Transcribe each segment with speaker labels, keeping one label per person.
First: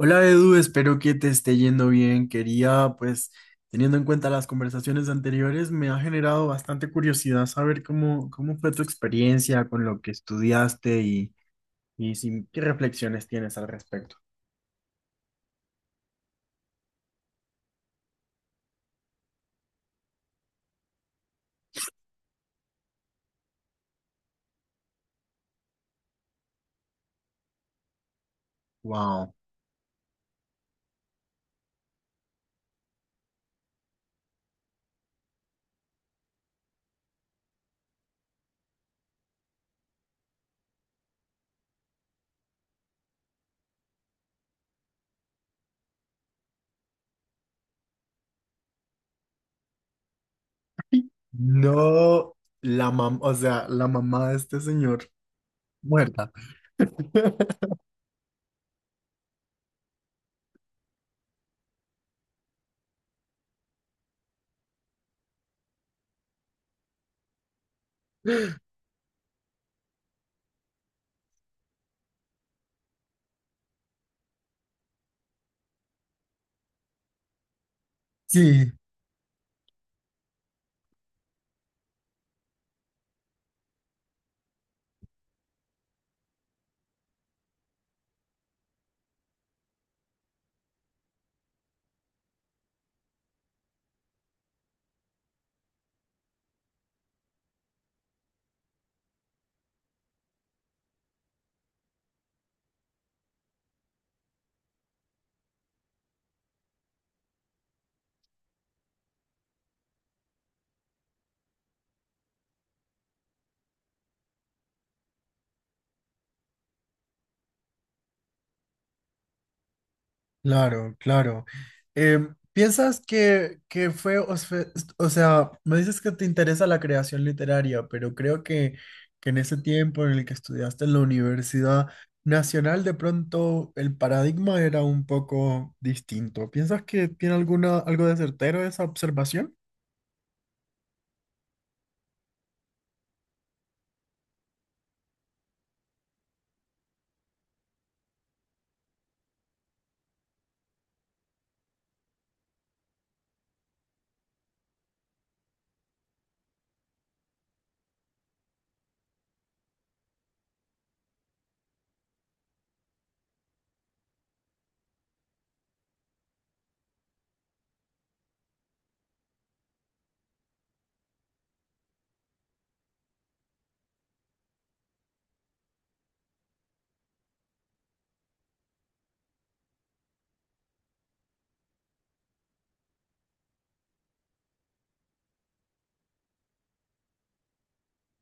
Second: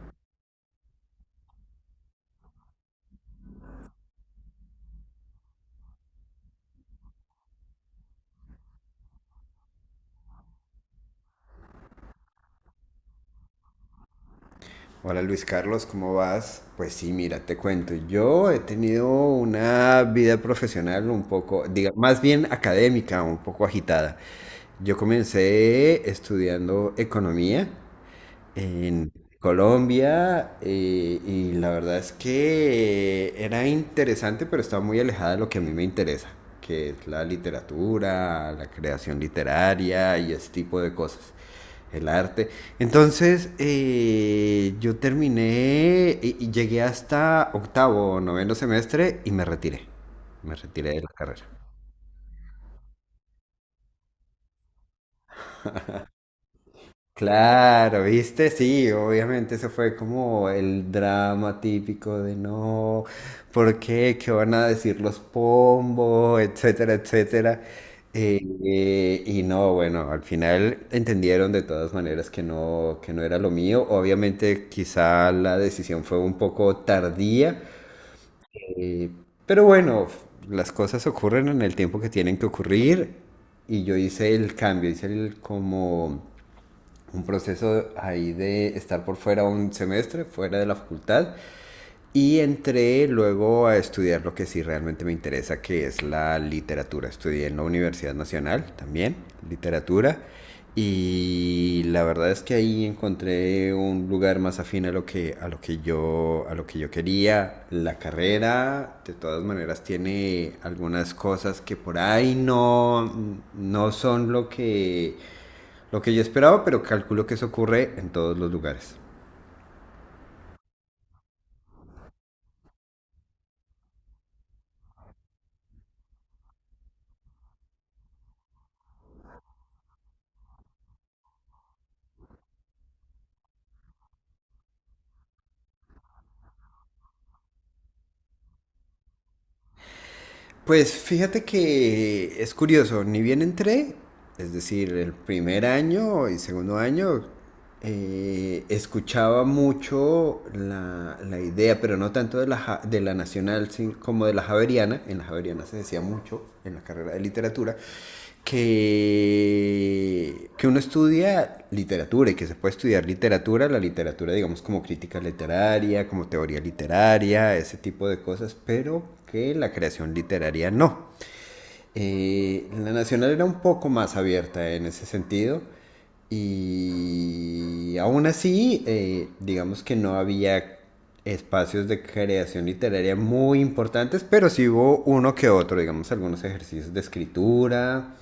Speaker 1: Hola Edu, espero que te esté yendo bien. Quería, pues, teniendo en cuenta las conversaciones anteriores, me ha generado bastante curiosidad saber cómo fue tu experiencia con lo que estudiaste y qué reflexiones tienes al respecto.
Speaker 2: Hola Luis Carlos, ¿cómo vas? Pues sí, mira, te cuento. Yo he tenido una vida profesional un poco, diga, más bien académica, un poco agitada. Yo comencé estudiando economía en
Speaker 1: Wow.
Speaker 2: Colombia y la verdad es que era interesante, pero estaba muy alejada de lo que a mí me interesa, que es la literatura, la creación literaria y ese tipo de cosas, el arte. Entonces yo terminé y llegué hasta octavo o noveno semestre y me retiré de la carrera.
Speaker 1: No, la mam, o sea, la mamá de este señor muerta.
Speaker 2: Claro, ¿viste? Sí, obviamente eso fue como el drama típico de no, ¿por qué? ¿Qué van a decir los pombos? Etcétera, etcétera. Y no, bueno, al final entendieron de todas maneras que no era lo mío. Obviamente quizá la decisión fue un poco tardía,
Speaker 1: Sí.
Speaker 2: eh, pero bueno, las cosas ocurren en el tiempo que tienen que ocurrir y yo hice el cambio, hice el como un proceso ahí de estar por fuera un semestre, fuera de la facultad, y entré luego a estudiar lo que sí realmente me interesa, que es la literatura. Estudié en la Universidad Nacional también, literatura, y la verdad es que ahí encontré un lugar más afín a lo que, a lo que yo quería. La carrera, de todas maneras, tiene algunas cosas que por ahí no, no son lo que yo esperaba, pero calculo que eso ocurre en todos los lugares.
Speaker 1: Claro, claro. ¿Piensas que o sea, me dices que te interesa la creación literaria, pero creo que en ese tiempo en el que estudiaste en la Universidad Nacional, de pronto el paradigma era un poco distinto. ¿Piensas que tiene alguna, algo de certero esa observación?
Speaker 2: Pues fíjate que es curioso, ni bien entré, es decir, el primer año y segundo año, escuchaba mucho la idea, pero no tanto de la, de la nacional como de la javeriana. En la javeriana se decía mucho en la carrera de literatura. Que uno estudia literatura y que se puede estudiar literatura, la literatura digamos como crítica literaria, como teoría literaria, ese tipo de cosas, pero que la creación literaria no. La Nacional era un poco más abierta en ese sentido y aún así, digamos que no había espacios de creación literaria muy importantes, pero sí hubo uno que otro, digamos algunos ejercicios de escritura,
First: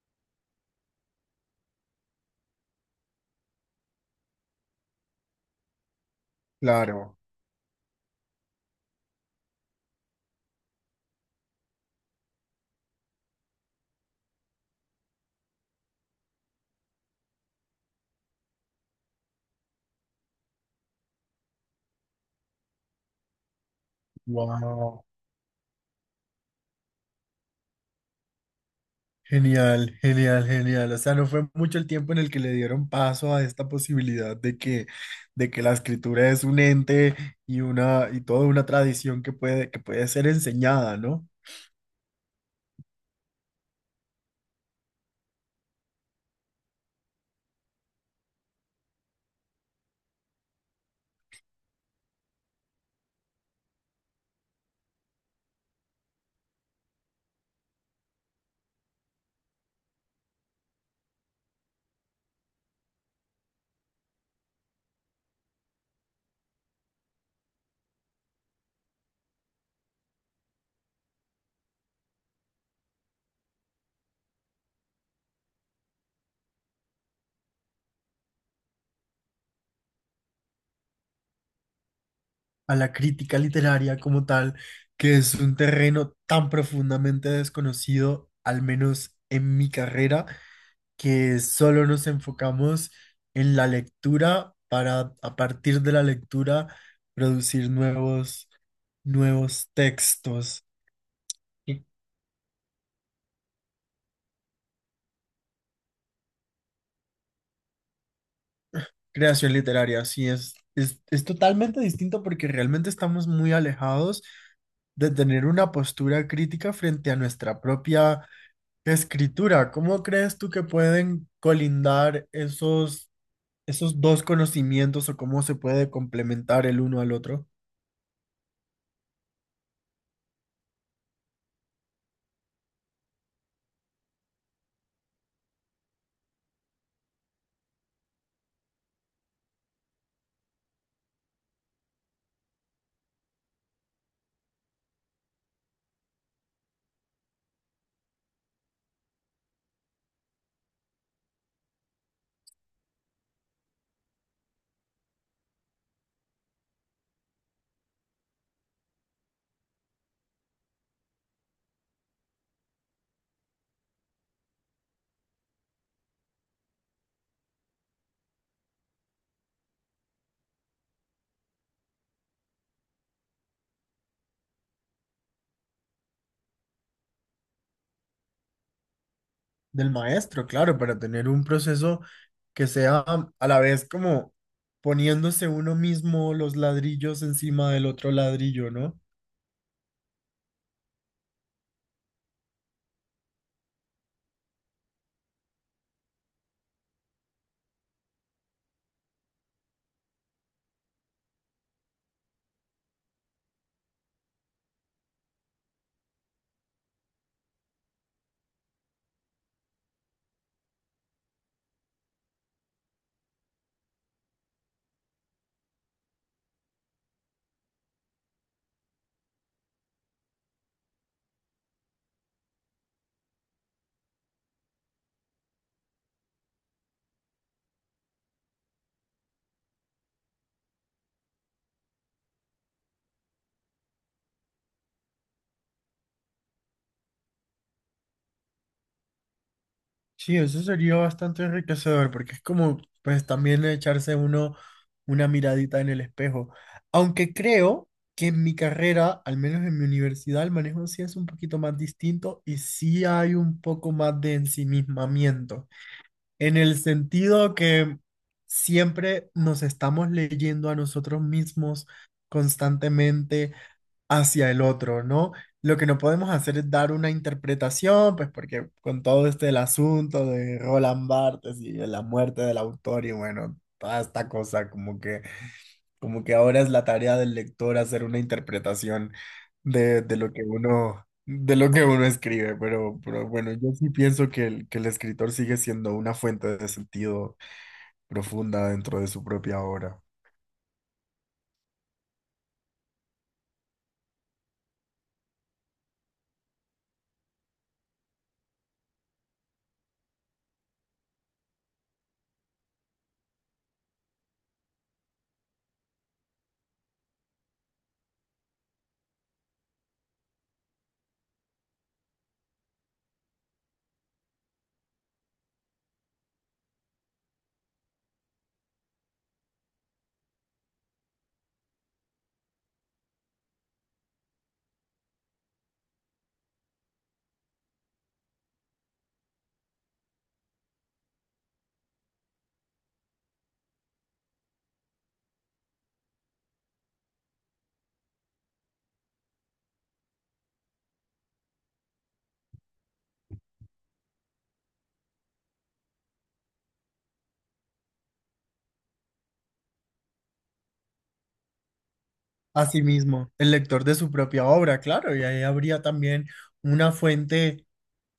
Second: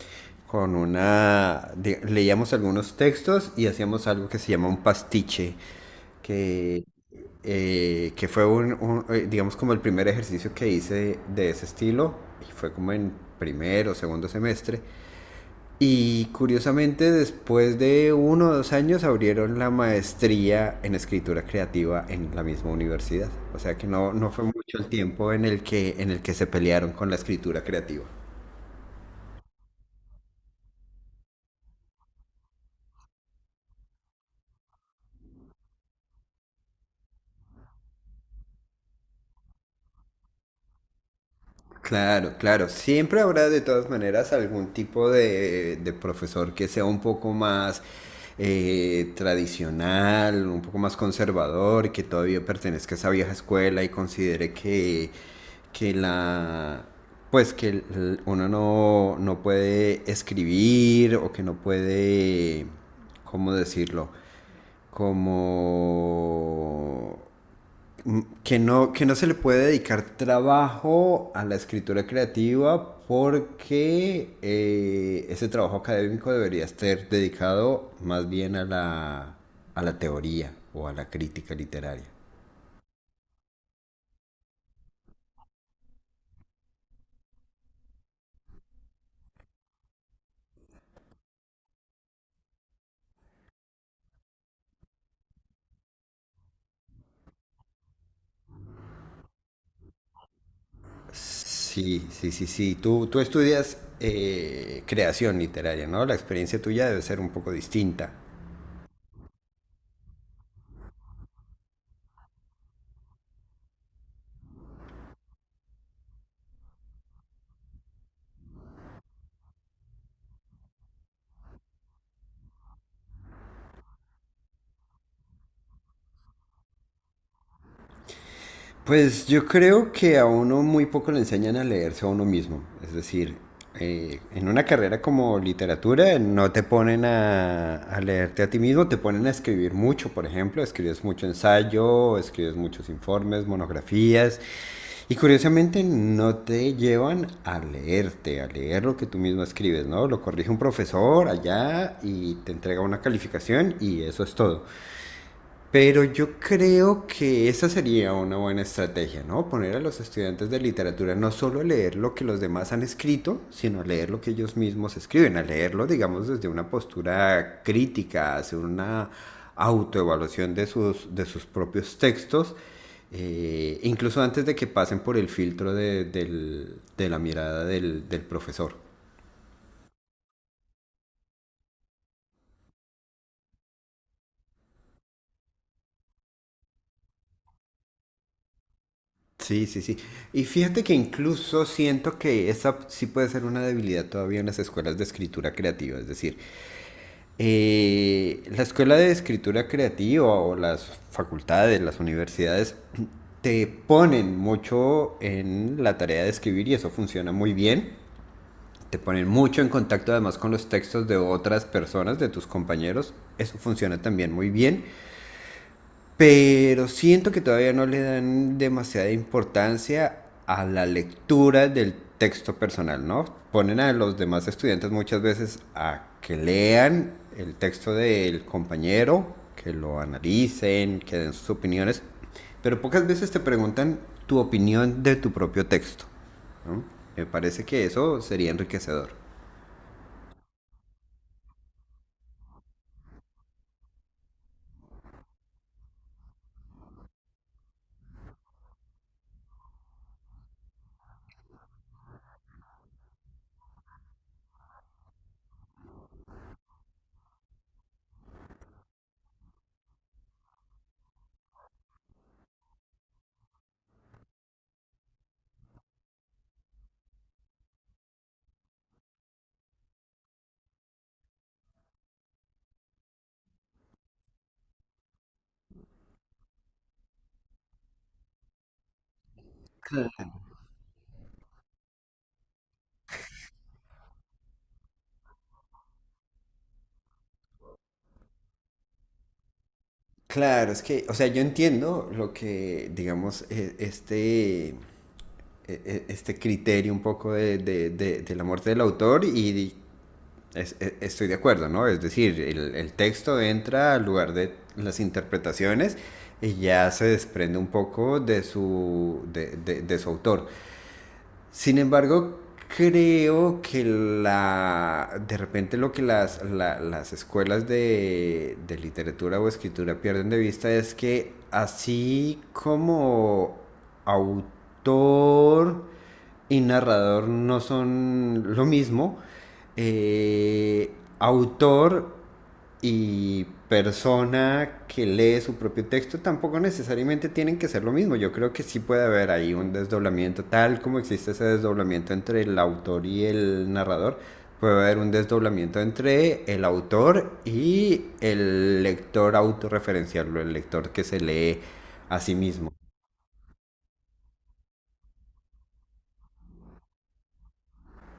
Speaker 2: con una... leíamos algunos textos y hacíamos algo que se llama un pastiche, que
Speaker 1: Claro.
Speaker 2: que fue un, digamos como el primer ejercicio que hice de ese estilo, y fue como en primero, o segundo semestre, y curiosamente después de uno o dos años abrieron la maestría en escritura creativa en la misma universidad, o sea que no, no fue mucho el
Speaker 1: Wow.
Speaker 2: tiempo en el que se pelearon con la escritura creativa.
Speaker 1: Genial, genial, genial. O sea, no fue mucho el tiempo en el que le dieron paso a esta posibilidad de que la escritura es un ente y toda una tradición que puede ser enseñada, ¿no?
Speaker 2: Claro, claro. Siempre habrá de todas maneras algún tipo de profesor que sea un poco más tradicional, un poco más conservador, que todavía pertenezca a esa vieja escuela y considere que la pues que uno no, no puede escribir o que no puede, ¿cómo decirlo? Como que no se le puede dedicar trabajo a la escritura creativa porque ese trabajo académico debería estar dedicado más bien a la teoría o a la crítica literaria.
Speaker 1: A la crítica literaria como tal, que es un terreno tan profundamente desconocido, al menos en mi carrera, que solo nos enfocamos en la lectura para, a partir de la lectura, producir nuevos textos. Y
Speaker 2: Sí, sí, sí, sí. Tú estudias creación literaria, ¿no? La experiencia tuya debe ser un poco distinta.
Speaker 1: creación literaria, sí, es totalmente distinto porque realmente estamos muy alejados de tener una postura crítica frente a nuestra propia escritura. ¿Cómo crees tú que pueden colindar esos dos conocimientos o cómo se puede complementar el uno al otro?
Speaker 2: Pues yo creo que a uno muy poco le enseñan a leerse a uno mismo. Es decir, en una carrera como literatura no te ponen a leerte a ti mismo, te ponen a escribir mucho, por ejemplo. Escribes mucho ensayo, escribes muchos informes, monografías. Y curiosamente no te llevan a leerte, a leer lo que tú mismo escribes, ¿no? Lo corrige un profesor allá y te entrega una calificación y eso es todo. Pero yo creo que esa sería una buena estrategia, ¿no? Poner a los estudiantes de literatura no solo a leer lo que los demás han escrito, sino a leer lo que ellos mismos escriben, a leerlo, digamos, desde una postura crítica, hacer una autoevaluación de sus propios textos, incluso antes de que pasen por el filtro de la mirada del, del profesor.
Speaker 1: Del maestro, claro, para tener un proceso que sea a la vez como poniéndose uno mismo los ladrillos encima del otro ladrillo, ¿no?
Speaker 2: Sí, sí, sí. Y fíjate que incluso siento que esa sí puede ser una debilidad todavía en las escuelas de escritura creativa. Es decir, la escuela de escritura creativa o las facultades, las universidades, te ponen mucho en la tarea de escribir y eso funciona muy bien. Te ponen mucho en contacto además con los textos de otras personas, de tus compañeros. Eso funciona también muy bien, pero siento que todavía no le dan demasiada importancia a la lectura del texto personal, ¿no? Ponen a los demás estudiantes muchas veces a que lean el texto del compañero, que lo analicen, que den sus opiniones, pero pocas veces te preguntan tu opinión de tu propio texto, ¿no? Me parece que eso sería enriquecedor.
Speaker 1: Sí, eso sería bastante enriquecedor porque es como, pues también echarse uno una miradita en el espejo. Aunque creo que en mi carrera, al menos en mi universidad, el manejo sí es un poquito más distinto y sí hay un poco más de ensimismamiento, en el sentido que siempre nos estamos leyendo a nosotros mismos constantemente, hacia el otro, ¿no? Lo que no podemos hacer es dar una interpretación, pues porque con todo este el asunto de Roland Barthes y de la muerte del autor y bueno, toda esta cosa como que ahora es la tarea del lector hacer una interpretación de lo que uno de lo que uno escribe, pero bueno, yo sí pienso que el escritor sigue siendo una fuente de sentido profunda dentro de su propia obra.
Speaker 2: Claro, es que, o sea, yo entiendo lo que, digamos, este este criterio un poco de la muerte del autor y estoy de acuerdo, ¿no? Es decir, el texto entra al lugar de las interpretaciones y ya se desprende un poco de su, de su autor. Sin embargo, creo que la de repente lo que las, las escuelas de literatura o escritura pierden de vista es que así como autor y narrador no son lo mismo, eh, autor y persona que lee su propio texto tampoco necesariamente tienen que ser lo mismo. Yo creo que sí puede haber ahí un desdoblamiento, tal como existe ese desdoblamiento entre el autor y el narrador, puede haber un desdoblamiento entre el autor y el lector autorreferencial, el lector que se lee a sí mismo.
Speaker 1: Asimismo, el lector de su propia obra, claro, y ahí habría también una fuente,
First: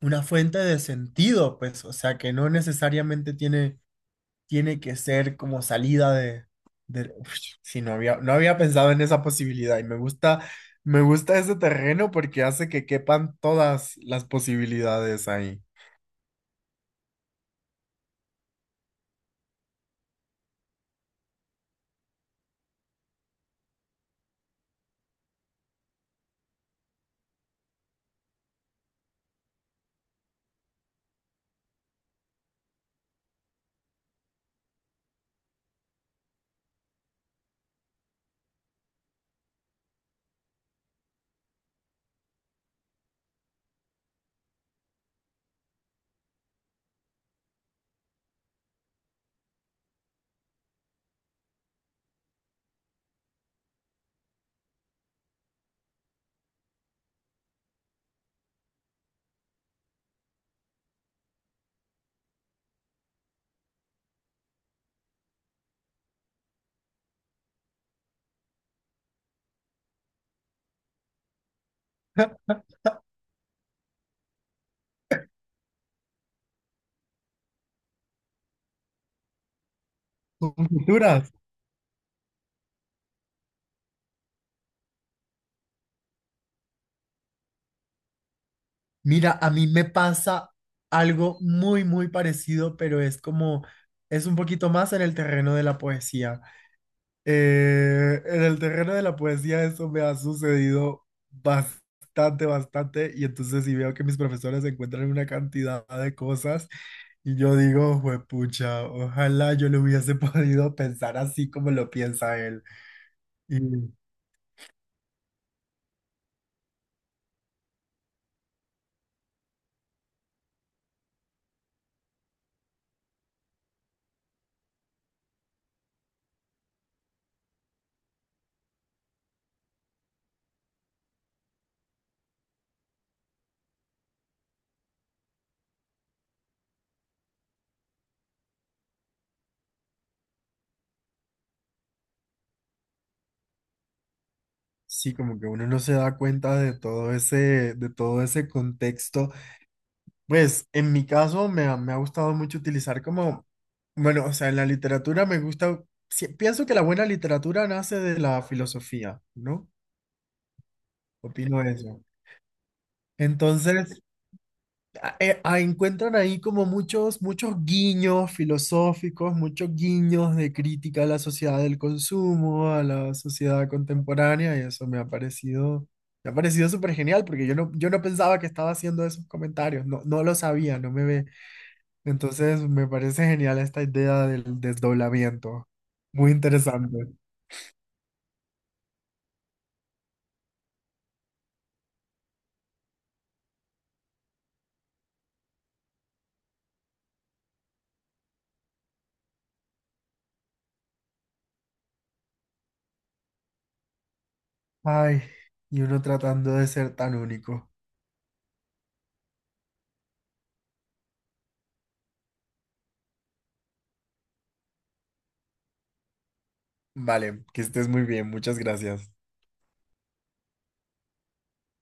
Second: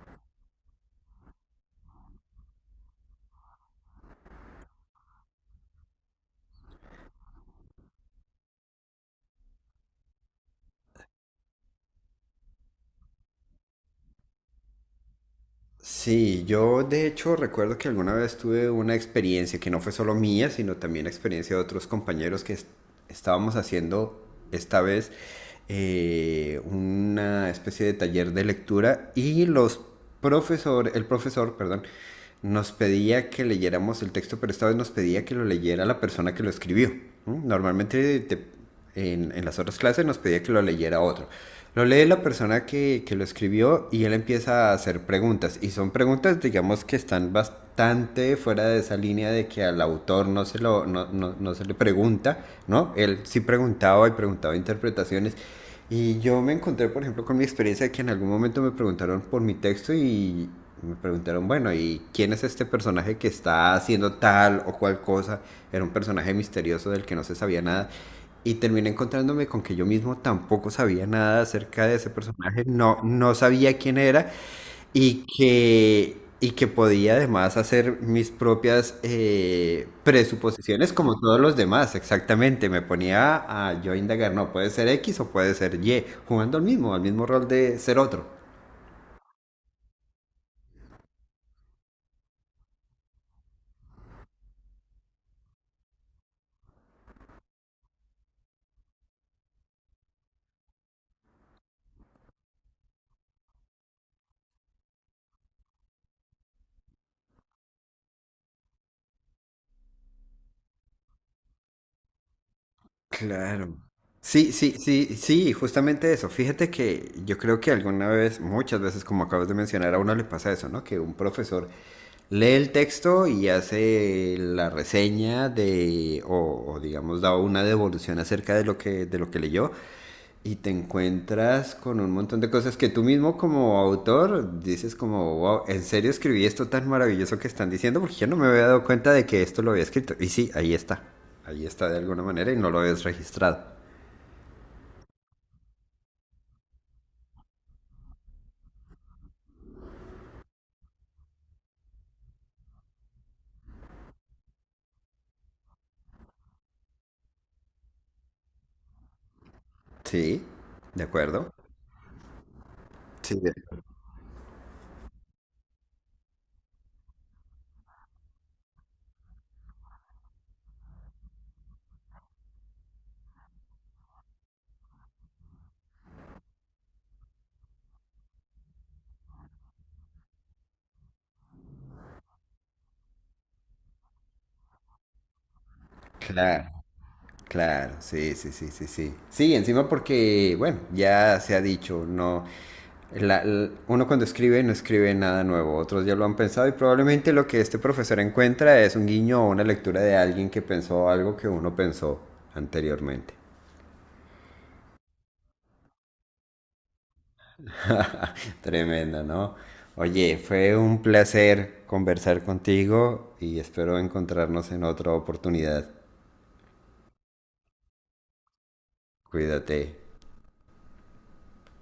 Speaker 1: una fuente de sentido, pues, o sea, que no necesariamente tiene que ser como salida de- Uf, sí, no había pensado en esa posibilidad y me gusta ese terreno porque hace que quepan todas las posibilidades ahí.
Speaker 2: Sí, yo de hecho recuerdo que alguna vez tuve una experiencia que no fue solo mía, sino también experiencia de otros compañeros, estábamos haciendo esta vez una especie de taller de lectura y los profesor, el profesor, perdón, nos pedía que leyéramos el texto, pero esta vez nos pedía que lo leyera la persona que lo escribió. ¿Mm? Normalmente te en las otras clases nos pedía que lo leyera otro. Lo lee la persona que lo escribió y él empieza a hacer preguntas. Y son preguntas, digamos, que están bastante fuera de esa línea de que al autor no se, lo, no se le pregunta, ¿no? Él sí preguntaba y preguntaba interpretaciones. Y yo me encontré, por ejemplo, con mi experiencia de que en algún momento me preguntaron por mi texto y me preguntaron, bueno, ¿y quién es este personaje que está haciendo tal o cual cosa? Era un personaje misterioso del que no se sabía nada. Y terminé encontrándome con que yo mismo tampoco sabía nada acerca de ese personaje, no, no sabía quién era y que podía además hacer mis propias presuposiciones como
Speaker 1: Futuras.
Speaker 2: todos los demás, exactamente. Me ponía a yo indagar, no, puede ser X o puede ser Y, jugando al mismo rol de ser otro.
Speaker 1: Mira, a mí me pasa algo muy parecido, pero es como, es un poquito más en el terreno de la poesía. En el terreno de la poesía eso me ha sucedido bastante, y entonces si veo que mis profesores encuentran una cantidad de cosas y yo digo, juepucha, ojalá yo le hubiese podido pensar así como lo piensa él. Y
Speaker 2: Claro. Sí, sí, sí, sí, justamente eso. Fíjate que yo creo que alguna vez, muchas veces, como acabas de mencionar, a uno le pasa eso, ¿no? Que un profesor lee el texto y hace la reseña de, o digamos, da una devolución acerca de lo que leyó y te encuentras con un montón de cosas que tú mismo como autor dices como, wow, ¿en serio escribí esto tan maravilloso que están diciendo? Porque yo no me había dado cuenta de que esto lo había escrito. Y sí, ahí está. Ahí está de alguna manera y no lo habías registrado.
Speaker 1: sí, como que uno no se da cuenta de todo de todo ese contexto. Pues en mi caso me ha gustado mucho utilizar como bueno, o sea, en la literatura me gusta, sí, pienso que la buena literatura nace de la filosofía, ¿no?
Speaker 2: Sí, de acuerdo.
Speaker 1: Opino eso.
Speaker 2: Sí,
Speaker 1: Entonces, encuentran ahí como muchos guiños filosóficos, muchos guiños de crítica a la sociedad del consumo, a la sociedad contemporánea, y eso me ha parecido súper genial, porque yo no pensaba que estaba haciendo esos comentarios, no lo sabía, no me ve. Entonces, me parece genial esta idea del desdoblamiento. Muy
Speaker 2: claro.
Speaker 1: interesante.
Speaker 2: Claro, sí, sí, sí, sí, sí. Sí, encima porque, bueno, ya se ha dicho, no, uno cuando escribe no escribe nada nuevo, otros ya lo han pensado y probablemente lo que este profesor encuentra es un guiño o una lectura de alguien que pensó algo que uno pensó anteriormente.
Speaker 1: Ay, y uno tratando de ser tan único.
Speaker 2: Tremendo, ¿no? Oye, fue un placer conversar contigo y espero encontrarnos en otra oportunidad.
Speaker 1: Vale, que estés muy bien, muchas gracias.
Speaker 2: Cuídate.